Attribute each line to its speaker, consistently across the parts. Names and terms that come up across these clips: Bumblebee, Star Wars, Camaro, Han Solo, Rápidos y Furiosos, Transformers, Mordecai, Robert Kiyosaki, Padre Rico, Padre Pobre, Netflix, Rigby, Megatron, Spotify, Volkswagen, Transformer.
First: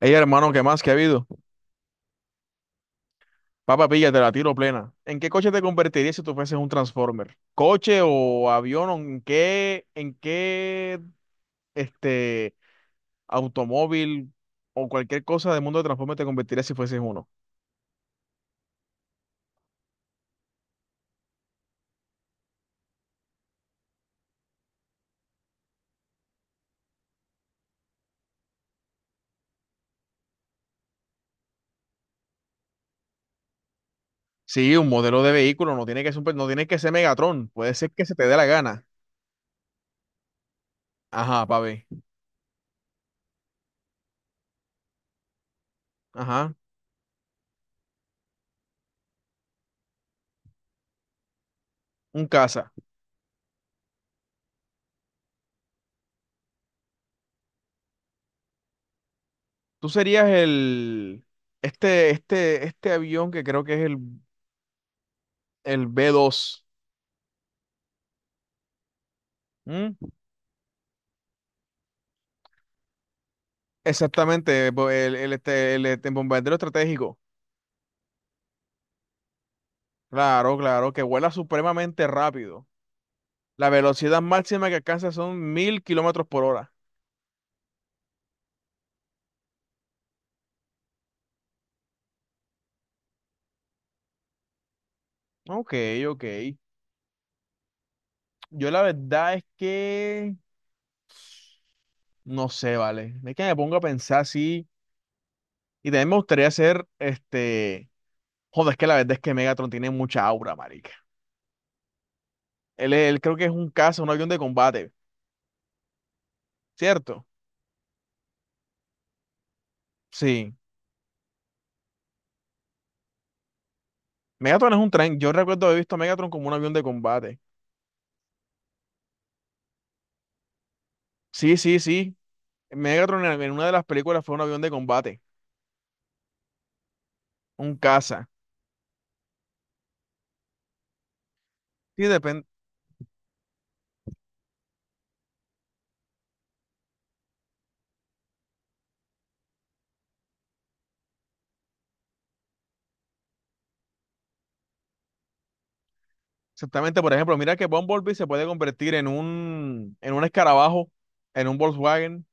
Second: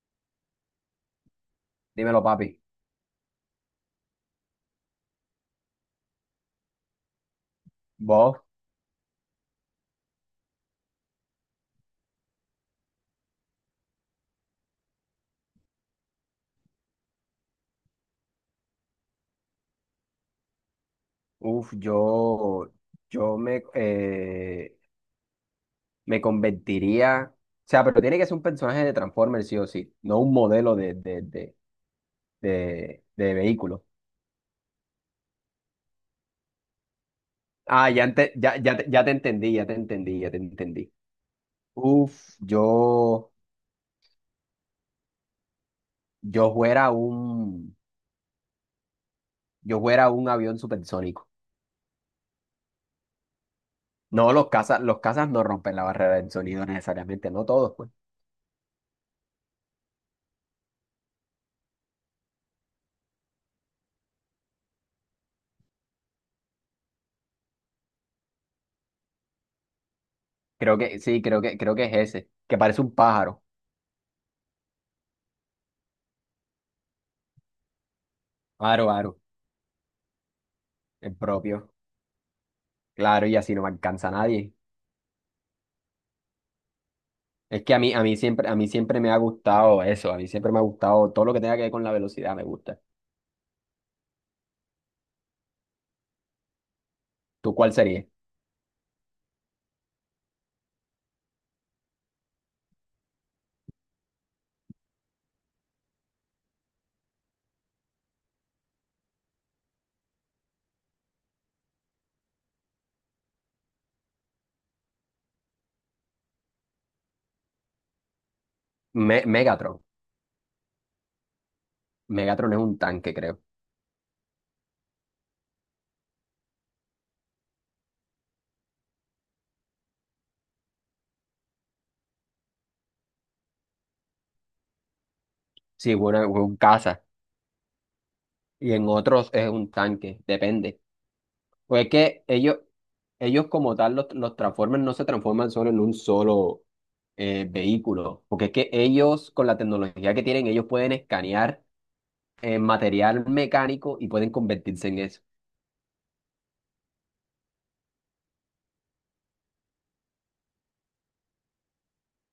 Speaker 1: Ey, hermano, ¿qué más que ha habido?
Speaker 2: Dímelo, papi.
Speaker 1: Papá, pilla, te la tiro plena. ¿En qué coche te convertirías si tú fueses un Transformer? ¿Coche
Speaker 2: Vos,
Speaker 1: o avión? ¿O en qué, este, automóvil o cualquier cosa del mundo de Transformer te convertirías si fueses uno?
Speaker 2: yo, yo me me convertiría. O sea, pero tiene que ser un personaje de Transformers, sí o sí, no un modelo de vehículo.
Speaker 1: Sí, un modelo de vehículo, no tiene que ser, no tiene que ser Megatron, puede
Speaker 2: Ah,
Speaker 1: ser
Speaker 2: ya,
Speaker 1: que se te dé la
Speaker 2: ya, ya,
Speaker 1: gana.
Speaker 2: ya te entendí, ya te entendí, ya te entendí.
Speaker 1: Ajá, papi.
Speaker 2: Yo, yo
Speaker 1: Ajá,
Speaker 2: fuera un, yo fuera un avión supersónico.
Speaker 1: un caza.
Speaker 2: No, los cazas no rompen la barrera del sonido necesariamente, no todos, pues.
Speaker 1: Tú serías el avión que creo que es el B2. ¿Mm?
Speaker 2: Creo que, sí, creo que es ese, que parece un pájaro.
Speaker 1: Exactamente, el bombardero estratégico.
Speaker 2: Aro, aro.
Speaker 1: Claro, claro, que
Speaker 2: El
Speaker 1: vuela
Speaker 2: propio,
Speaker 1: supremamente rápido.
Speaker 2: claro, y así no me
Speaker 1: La
Speaker 2: alcanza a
Speaker 1: velocidad
Speaker 2: nadie.
Speaker 1: máxima que alcanza son 1000 kilómetros por hora.
Speaker 2: Es que a mí siempre me ha gustado eso, a mí siempre me ha gustado todo lo que tenga que ver con la velocidad, me gusta.
Speaker 1: Ok, ok.
Speaker 2: ¿Tú cuál sería?
Speaker 1: Yo la verdad es que no sé, vale. Es que me pongo a pensar así. Y también me gustaría hacer este. Joder, es que la verdad es que Megatron tiene mucha aura, marica. Él creo que es un caza, un avión de combate. ¿Cierto?
Speaker 2: Megatron.
Speaker 1: Sí.
Speaker 2: Megatron es un tanque, creo.
Speaker 1: Megatron es un tren. Yo recuerdo haber visto a Megatron como un avión de combate. Sí, sí, sí. Megatron en una de las películas fue un avión de combate,
Speaker 2: Sí, bueno, es un caza.
Speaker 1: un caza.
Speaker 2: Y en otros es un tanque, depende. Pues es
Speaker 1: Sí,
Speaker 2: que
Speaker 1: depende.
Speaker 2: ellos como tal, los Transformers no se transforman solo en un solo vehículo, porque es que ellos, con la tecnología que tienen, ellos pueden escanear material mecánico y pueden convertirse en eso,
Speaker 1: Exactamente, por ejemplo, mira que Bumblebee se puede convertir en un escarabajo, en un Volkswagen,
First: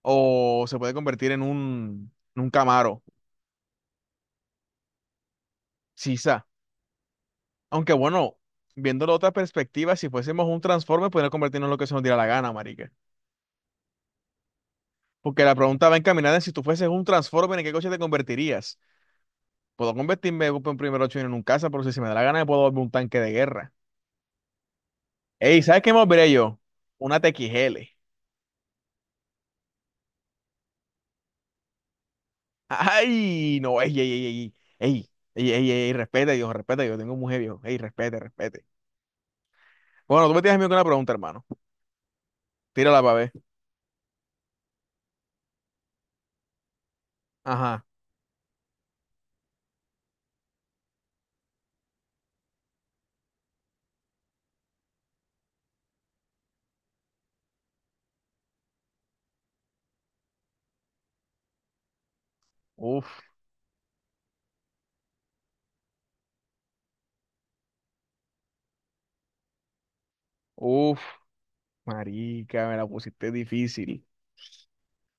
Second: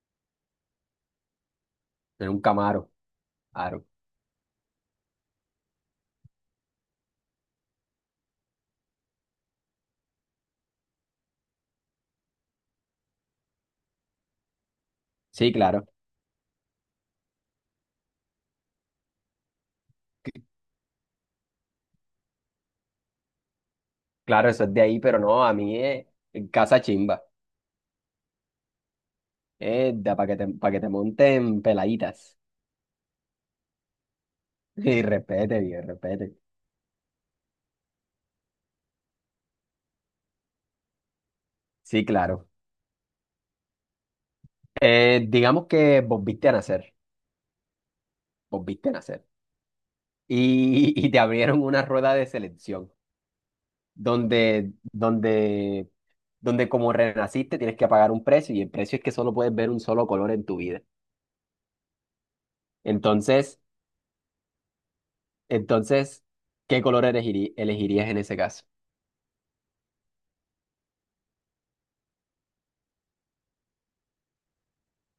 Speaker 1: o se puede convertir en un,
Speaker 2: en un
Speaker 1: en un
Speaker 2: Camaro.
Speaker 1: Camaro,
Speaker 2: Claro.
Speaker 1: quizá. Aunque bueno, viéndolo de otra perspectiva, si fuésemos un Transformer, podríamos convertirnos en lo que se nos diera la gana, marica. Porque
Speaker 2: Sí,
Speaker 1: la
Speaker 2: claro.
Speaker 1: pregunta va encaminada en si tú fueses un Transformer, ¿en qué coche te convertirías? Puedo convertirme en un primer 8 en un casa, pero si se me da la gana, me puedo volver un tanque de guerra.
Speaker 2: Claro, eso es de ahí, pero no, a
Speaker 1: Ey,
Speaker 2: mí
Speaker 1: ¿sabes qué me
Speaker 2: es
Speaker 1: volveré yo?
Speaker 2: casa
Speaker 1: Una
Speaker 2: chimba.
Speaker 1: TXL.
Speaker 2: Es para que te, pa' que te monten peladitas.
Speaker 1: Ay, no, ey, ey, ey,
Speaker 2: Y
Speaker 1: ey, ey, ey,
Speaker 2: respete,
Speaker 1: ey,
Speaker 2: bien,
Speaker 1: ey, respete,
Speaker 2: respete.
Speaker 1: Dios, respete, yo tengo mujer, Dios. Ey, respete, respete. Bueno, tú me tienes miedo con una pregunta, hermano.
Speaker 2: Sí, claro.
Speaker 1: Tírala para ver.
Speaker 2: Digamos que vos viste a nacer,
Speaker 1: Ajá.
Speaker 2: vos viste a nacer. Y te abrieron una rueda de selección donde, donde como renaciste tienes que pagar un precio y el precio es que solo puedes ver un solo color en tu vida.
Speaker 1: Uf,
Speaker 2: Entonces, entonces, ¿qué color elegirías en ese caso?
Speaker 1: uf, marica, me la pusiste difícil.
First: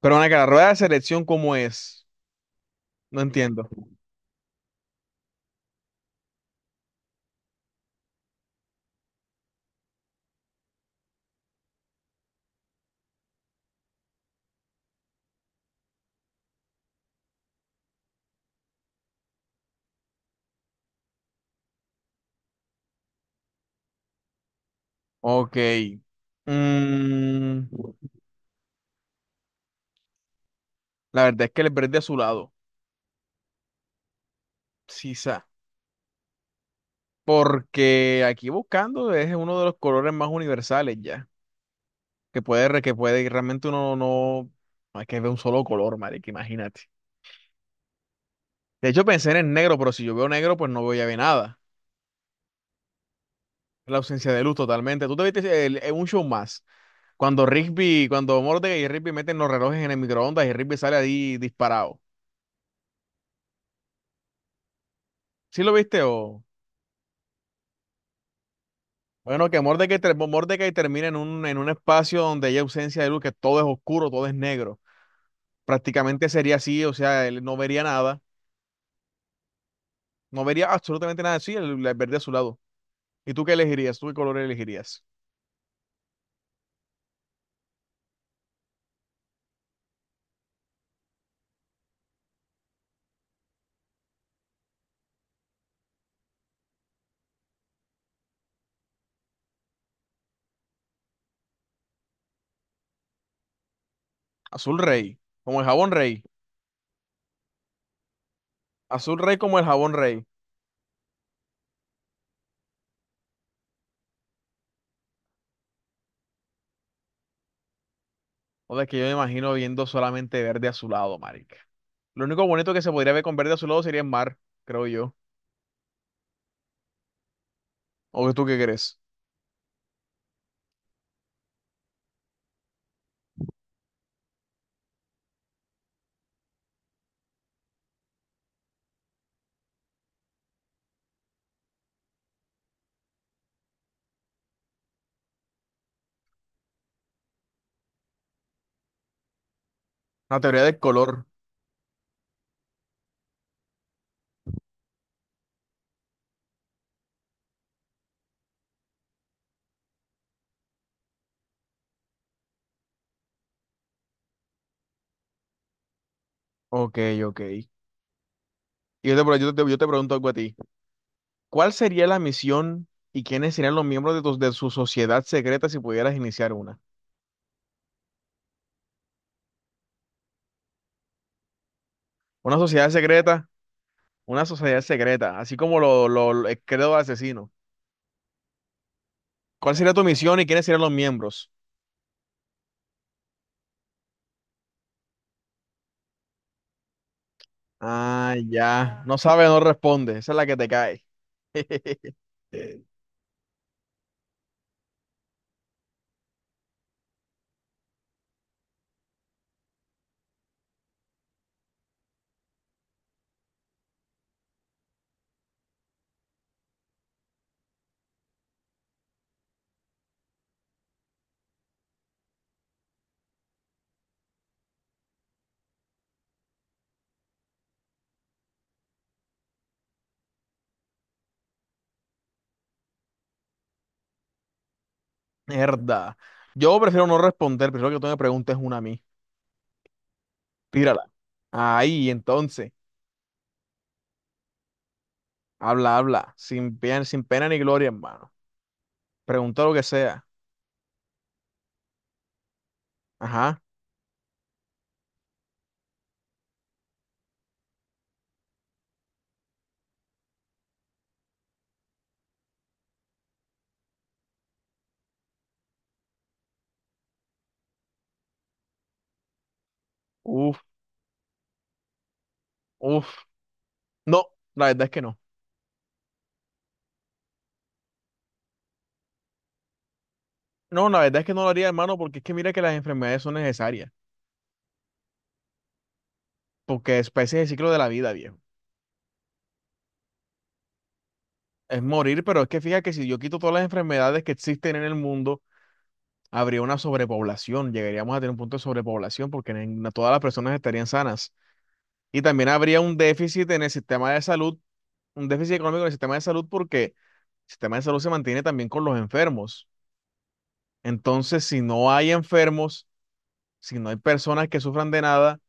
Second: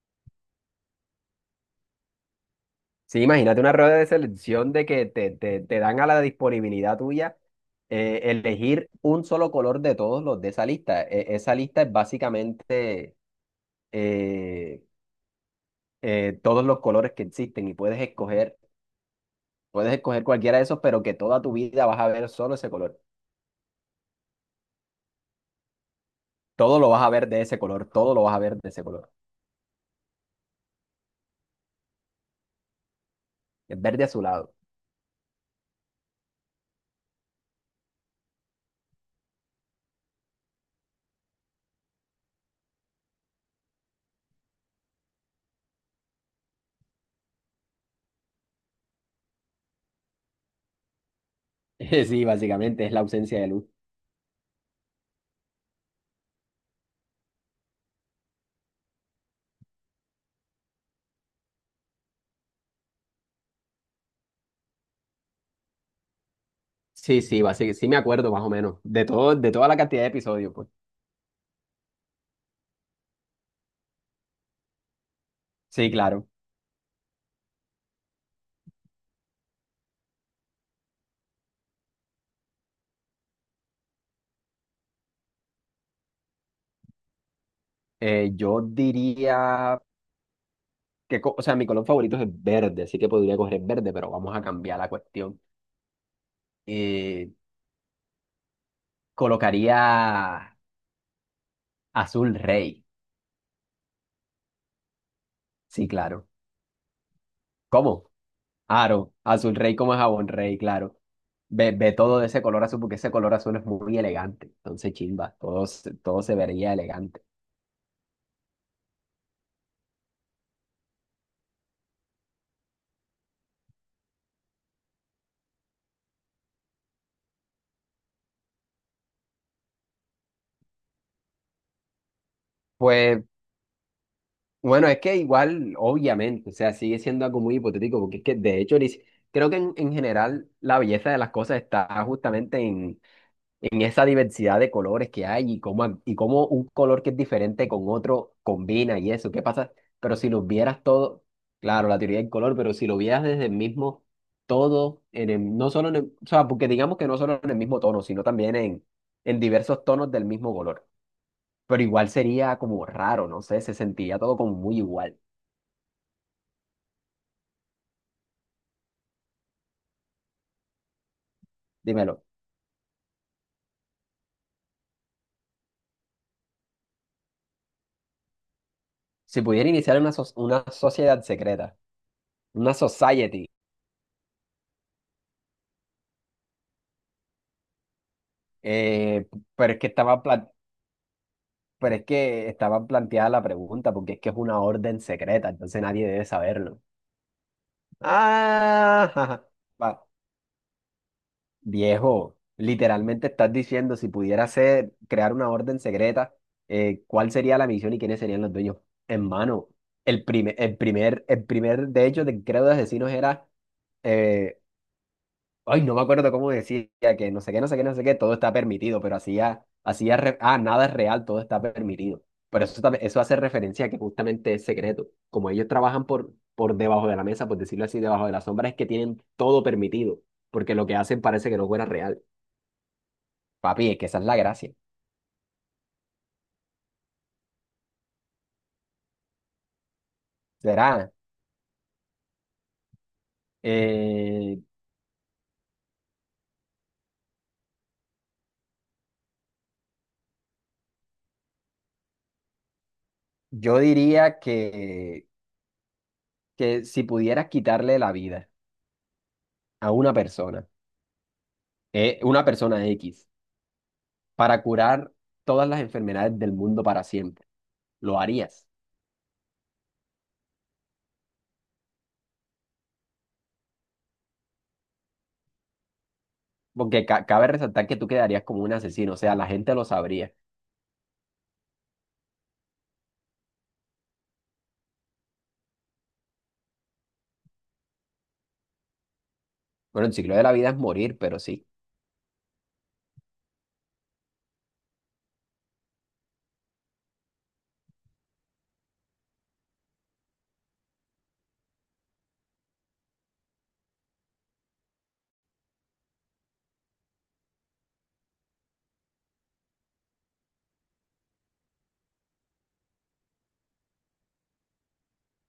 Speaker 1: Pero bueno, que la rueda de selección, ¿cómo es?
Speaker 2: Sí,
Speaker 1: No
Speaker 2: imagínate
Speaker 1: entiendo.
Speaker 2: una rueda de selección de que te, te dan a la disponibilidad tuya elegir un solo color de todos los de esa lista. Esa lista es básicamente eh, todos los colores que existen y puedes escoger cualquiera de esos, pero que toda tu vida vas a ver solo ese color.
Speaker 1: Ok.
Speaker 2: Todo lo vas a ver de ese
Speaker 1: Mm,
Speaker 2: color, todo lo vas a ver de ese color.
Speaker 1: la verdad es que le perdí a su lado.
Speaker 2: Es verde azulado.
Speaker 1: Sí, porque aquí buscando es uno de los colores más universales ya. Que puede, re- que puede, y realmente uno no. No hay que ver un solo color, marica, imagínate. De hecho, pensé en el negro, pero si yo veo negro, pues no veo ya bien nada.
Speaker 2: Sí, básicamente es la ausencia de luz.
Speaker 1: La ausencia de luz totalmente. Tú te viste en un show más. Cuando Rigby, cuando Mordecai y Rigby meten los relojes en el microondas y Rigby sale ahí disparado. ¿Sí lo viste o?
Speaker 2: Sí, sí, básicamente, sí me acuerdo más o menos de todo,
Speaker 1: Bueno,
Speaker 2: de
Speaker 1: que
Speaker 2: toda la cantidad de episodios, pues.
Speaker 1: Mordecai termina en un espacio donde hay ausencia de luz, que todo es oscuro, todo es negro.
Speaker 2: Sí, claro.
Speaker 1: Prácticamente sería así, o sea, él no vería nada. No vería absolutamente nada así, el verde azulado. ¿Y tú qué elegirías? ¿Tú qué color elegirías?
Speaker 2: Yo diría que, o sea, mi color favorito es el verde, así que podría coger el verde, pero vamos a cambiar la cuestión. Eh, colocaría azul rey.
Speaker 1: Azul rey, como el
Speaker 2: Sí,
Speaker 1: jabón rey.
Speaker 2: claro. ¿Cómo? Aro,
Speaker 1: Azul rey
Speaker 2: azul
Speaker 1: como el
Speaker 2: rey
Speaker 1: jabón
Speaker 2: como
Speaker 1: rey.
Speaker 2: jabón rey, claro. Ve, ve todo de ese color azul porque ese color azul es muy elegante. Entonces, chimba, todo, todo se vería elegante.
Speaker 1: O sea, que yo me imagino viendo solamente verde azulado, marica. Lo único bonito que se podría ver con verde azulado sería el mar, creo yo. ¿O tú qué crees?
Speaker 2: Pues, bueno, es que igual, obviamente, o sea, sigue siendo algo muy hipotético porque es que, de hecho, ni si- creo que en general la belleza de las cosas está justamente en esa diversidad de colores que hay y cómo, y cómo un color que es diferente con otro combina y eso, ¿qué pasa? Pero si
Speaker 1: La
Speaker 2: lo
Speaker 1: teoría del
Speaker 2: vieras todo,
Speaker 1: color.
Speaker 2: claro, la teoría del color, pero si lo vieras desde el mismo todo, no solo o sea, porque digamos que no solo en el mismo tono, sino también en diversos tonos del mismo color. Pero igual sería como raro, no sé, se sentiría todo como muy igual.
Speaker 1: Ok, ok. Y yo te pregunto algo a ti. ¿Cuál sería la
Speaker 2: Dímelo,
Speaker 1: misión y quiénes serían los miembros de, de su sociedad secreta si pudieras iniciar una?
Speaker 2: si pudiera iniciar una, una sociedad secreta,
Speaker 1: Una
Speaker 2: una
Speaker 1: sociedad
Speaker 2: society,
Speaker 1: secreta. Una sociedad secreta, así como el credo asesino.
Speaker 2: eh, pero
Speaker 1: ¿Cuál
Speaker 2: es que
Speaker 1: sería tu
Speaker 2: estaba,
Speaker 1: misión y quiénes serían los miembros?
Speaker 2: Pero es que estaba planteada la pregunta, porque es que es una orden secreta, entonces nadie debe saberlo.
Speaker 1: Ah, ya.
Speaker 2: Ah,
Speaker 1: No sabe,
Speaker 2: jaja.
Speaker 1: no
Speaker 2: Va,
Speaker 1: responde. Esa es la que te cae.
Speaker 2: viejo, literalmente estás diciendo, si pudiera ser, crear una orden secreta, ¿cuál sería la misión y quiénes serían los dueños? Hermano, el primer, el primer, el primer, de hecho, del credo de asesinos era eh, ay, no me acuerdo cómo decía que no sé qué, no sé qué, no sé qué, todo está permitido, pero hacía, hacía, ah, nada es real, todo está permitido. Pero eso, eso hace referencia a que justamente es secreto. Como ellos trabajan por debajo de la mesa, por decirlo así, debajo de la sombra, es que tienen todo permitido, porque lo que hacen parece que no fuera real. Papi, es que esa es la gracia.
Speaker 1: Mierda. Yo prefiero no responder, prefiero que tú me preguntes una a mí. Tírala.
Speaker 2: Será,
Speaker 1: Ahí, entonces.
Speaker 2: eh,
Speaker 1: Habla, habla. Sin pena, sin pena ni gloria, hermano. Pregunta lo que sea. Ajá.
Speaker 2: yo diría que si pudieras quitarle la vida a una persona X, para curar todas las enfermedades del mundo para siempre lo harías.
Speaker 1: Uf, uf. No, la verdad es que no.
Speaker 2: Porque cabe resaltar que tú quedarías como un asesino, o sea, la gente lo sabría.
Speaker 1: No, la verdad es que no lo haría, hermano, porque es que mira que las enfermedades son necesarias. Porque es, ese es el ciclo de la vida, viejo.
Speaker 2: Bueno, el ciclo de la vida es morir, pero sí,
Speaker 1: Es morir, pero es que fíjate que si yo quito todas las enfermedades que existen en el mundo, habría una sobrepoblación, llegaríamos a tener un punto de sobrepoblación porque no todas las personas estarían sanas. Y también habría un déficit en el sistema de salud, un déficit económico en el sistema de salud porque el sistema de salud se mantiene también con los enfermos. Entonces, si no hay enfermos, si no hay personas que sufran de nada,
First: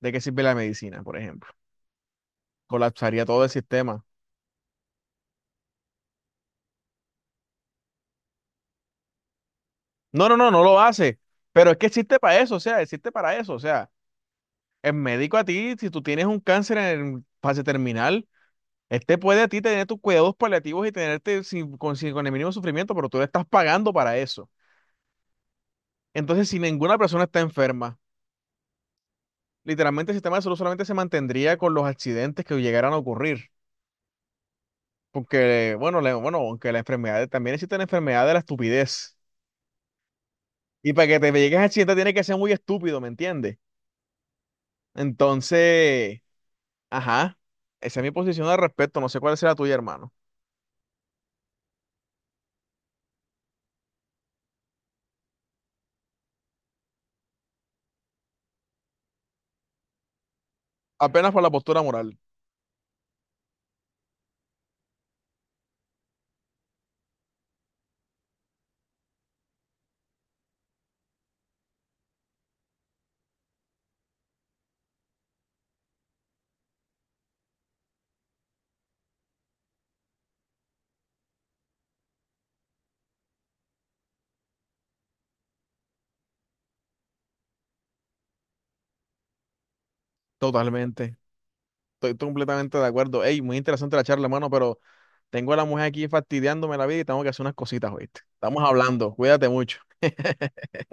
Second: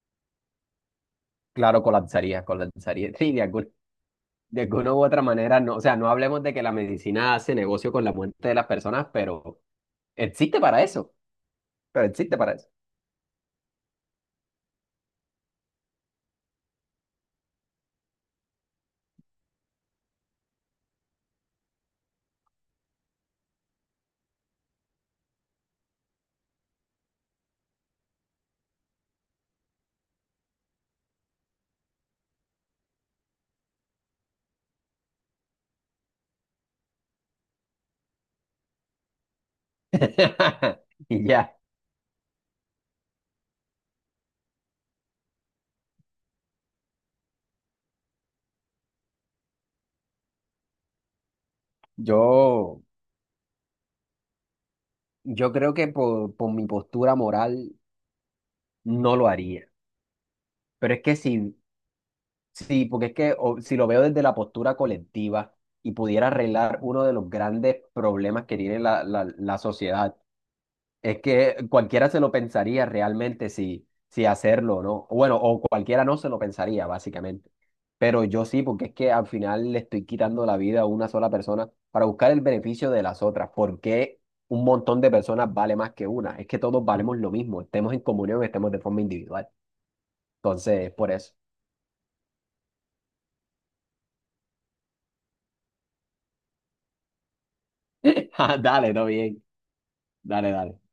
Speaker 1: ¿de qué sirve la medicina, por ejemplo?
Speaker 2: claro, colapsaría, colapsaría.
Speaker 1: Colapsaría
Speaker 2: Sí,
Speaker 1: todo el sistema.
Speaker 2: de alguna u otra manera, no, o sea, no hablemos de que la medicina hace negocio con la muerte de las personas, pero
Speaker 1: No, no, no,
Speaker 2: existe
Speaker 1: no lo
Speaker 2: para eso,
Speaker 1: hace, pero es que
Speaker 2: pero
Speaker 1: existe
Speaker 2: existe
Speaker 1: para
Speaker 2: para
Speaker 1: eso, o
Speaker 2: eso.
Speaker 1: sea, existe para eso, o sea. El médico a ti, si tú tienes un cáncer en fase terminal, este puede a ti tener tus cuidados paliativos y tenerte con el mínimo sufrimiento, pero tú le estás pagando para eso. Entonces, si ninguna persona está enferma, literalmente el sistema de salud solamente se mantendría con los accidentes que llegaran a ocurrir. Porque, bueno, aunque la enfermedad, también existe la enfermedad de la estupidez. Y para que
Speaker 2: Y
Speaker 1: te
Speaker 2: ya,
Speaker 1: llegues a accidente tiene que ser muy estúpido, ¿me entiendes? Entonces, ajá, esa es mi posición al respecto. No sé cuál será la tuya, hermano.
Speaker 2: yo, yo creo que por mi postura moral no lo haría. Pero es que
Speaker 1: Apenas por la
Speaker 2: si
Speaker 1: postura moral.
Speaker 2: sí, porque es que si lo veo desde la postura colectiva y pudiera arreglar uno de los grandes problemas que tiene la, la, la sociedad, es que cualquiera se lo pensaría realmente si, si hacerlo o no. Bueno, o cualquiera no se lo pensaría, básicamente. Pero yo sí, porque es que al final le estoy quitando la vida a una sola persona para buscar el beneficio de las otras. ¿Por qué un montón de personas vale más que una? Es que todos valemos lo mismo, estemos en comunión, estemos de forma individual. Entonces, por
Speaker 1: Totalmente.
Speaker 2: eso.
Speaker 1: Estoy completamente de acuerdo. Ey, muy interesante la charla, hermano, pero tengo a la mujer aquí fastidiándome la vida y tengo que hacer unas cositas, ¿oíste? Estamos
Speaker 2: Dale, todo
Speaker 1: hablando.
Speaker 2: bien.
Speaker 1: Cuídate mucho.
Speaker 2: Dale, dale.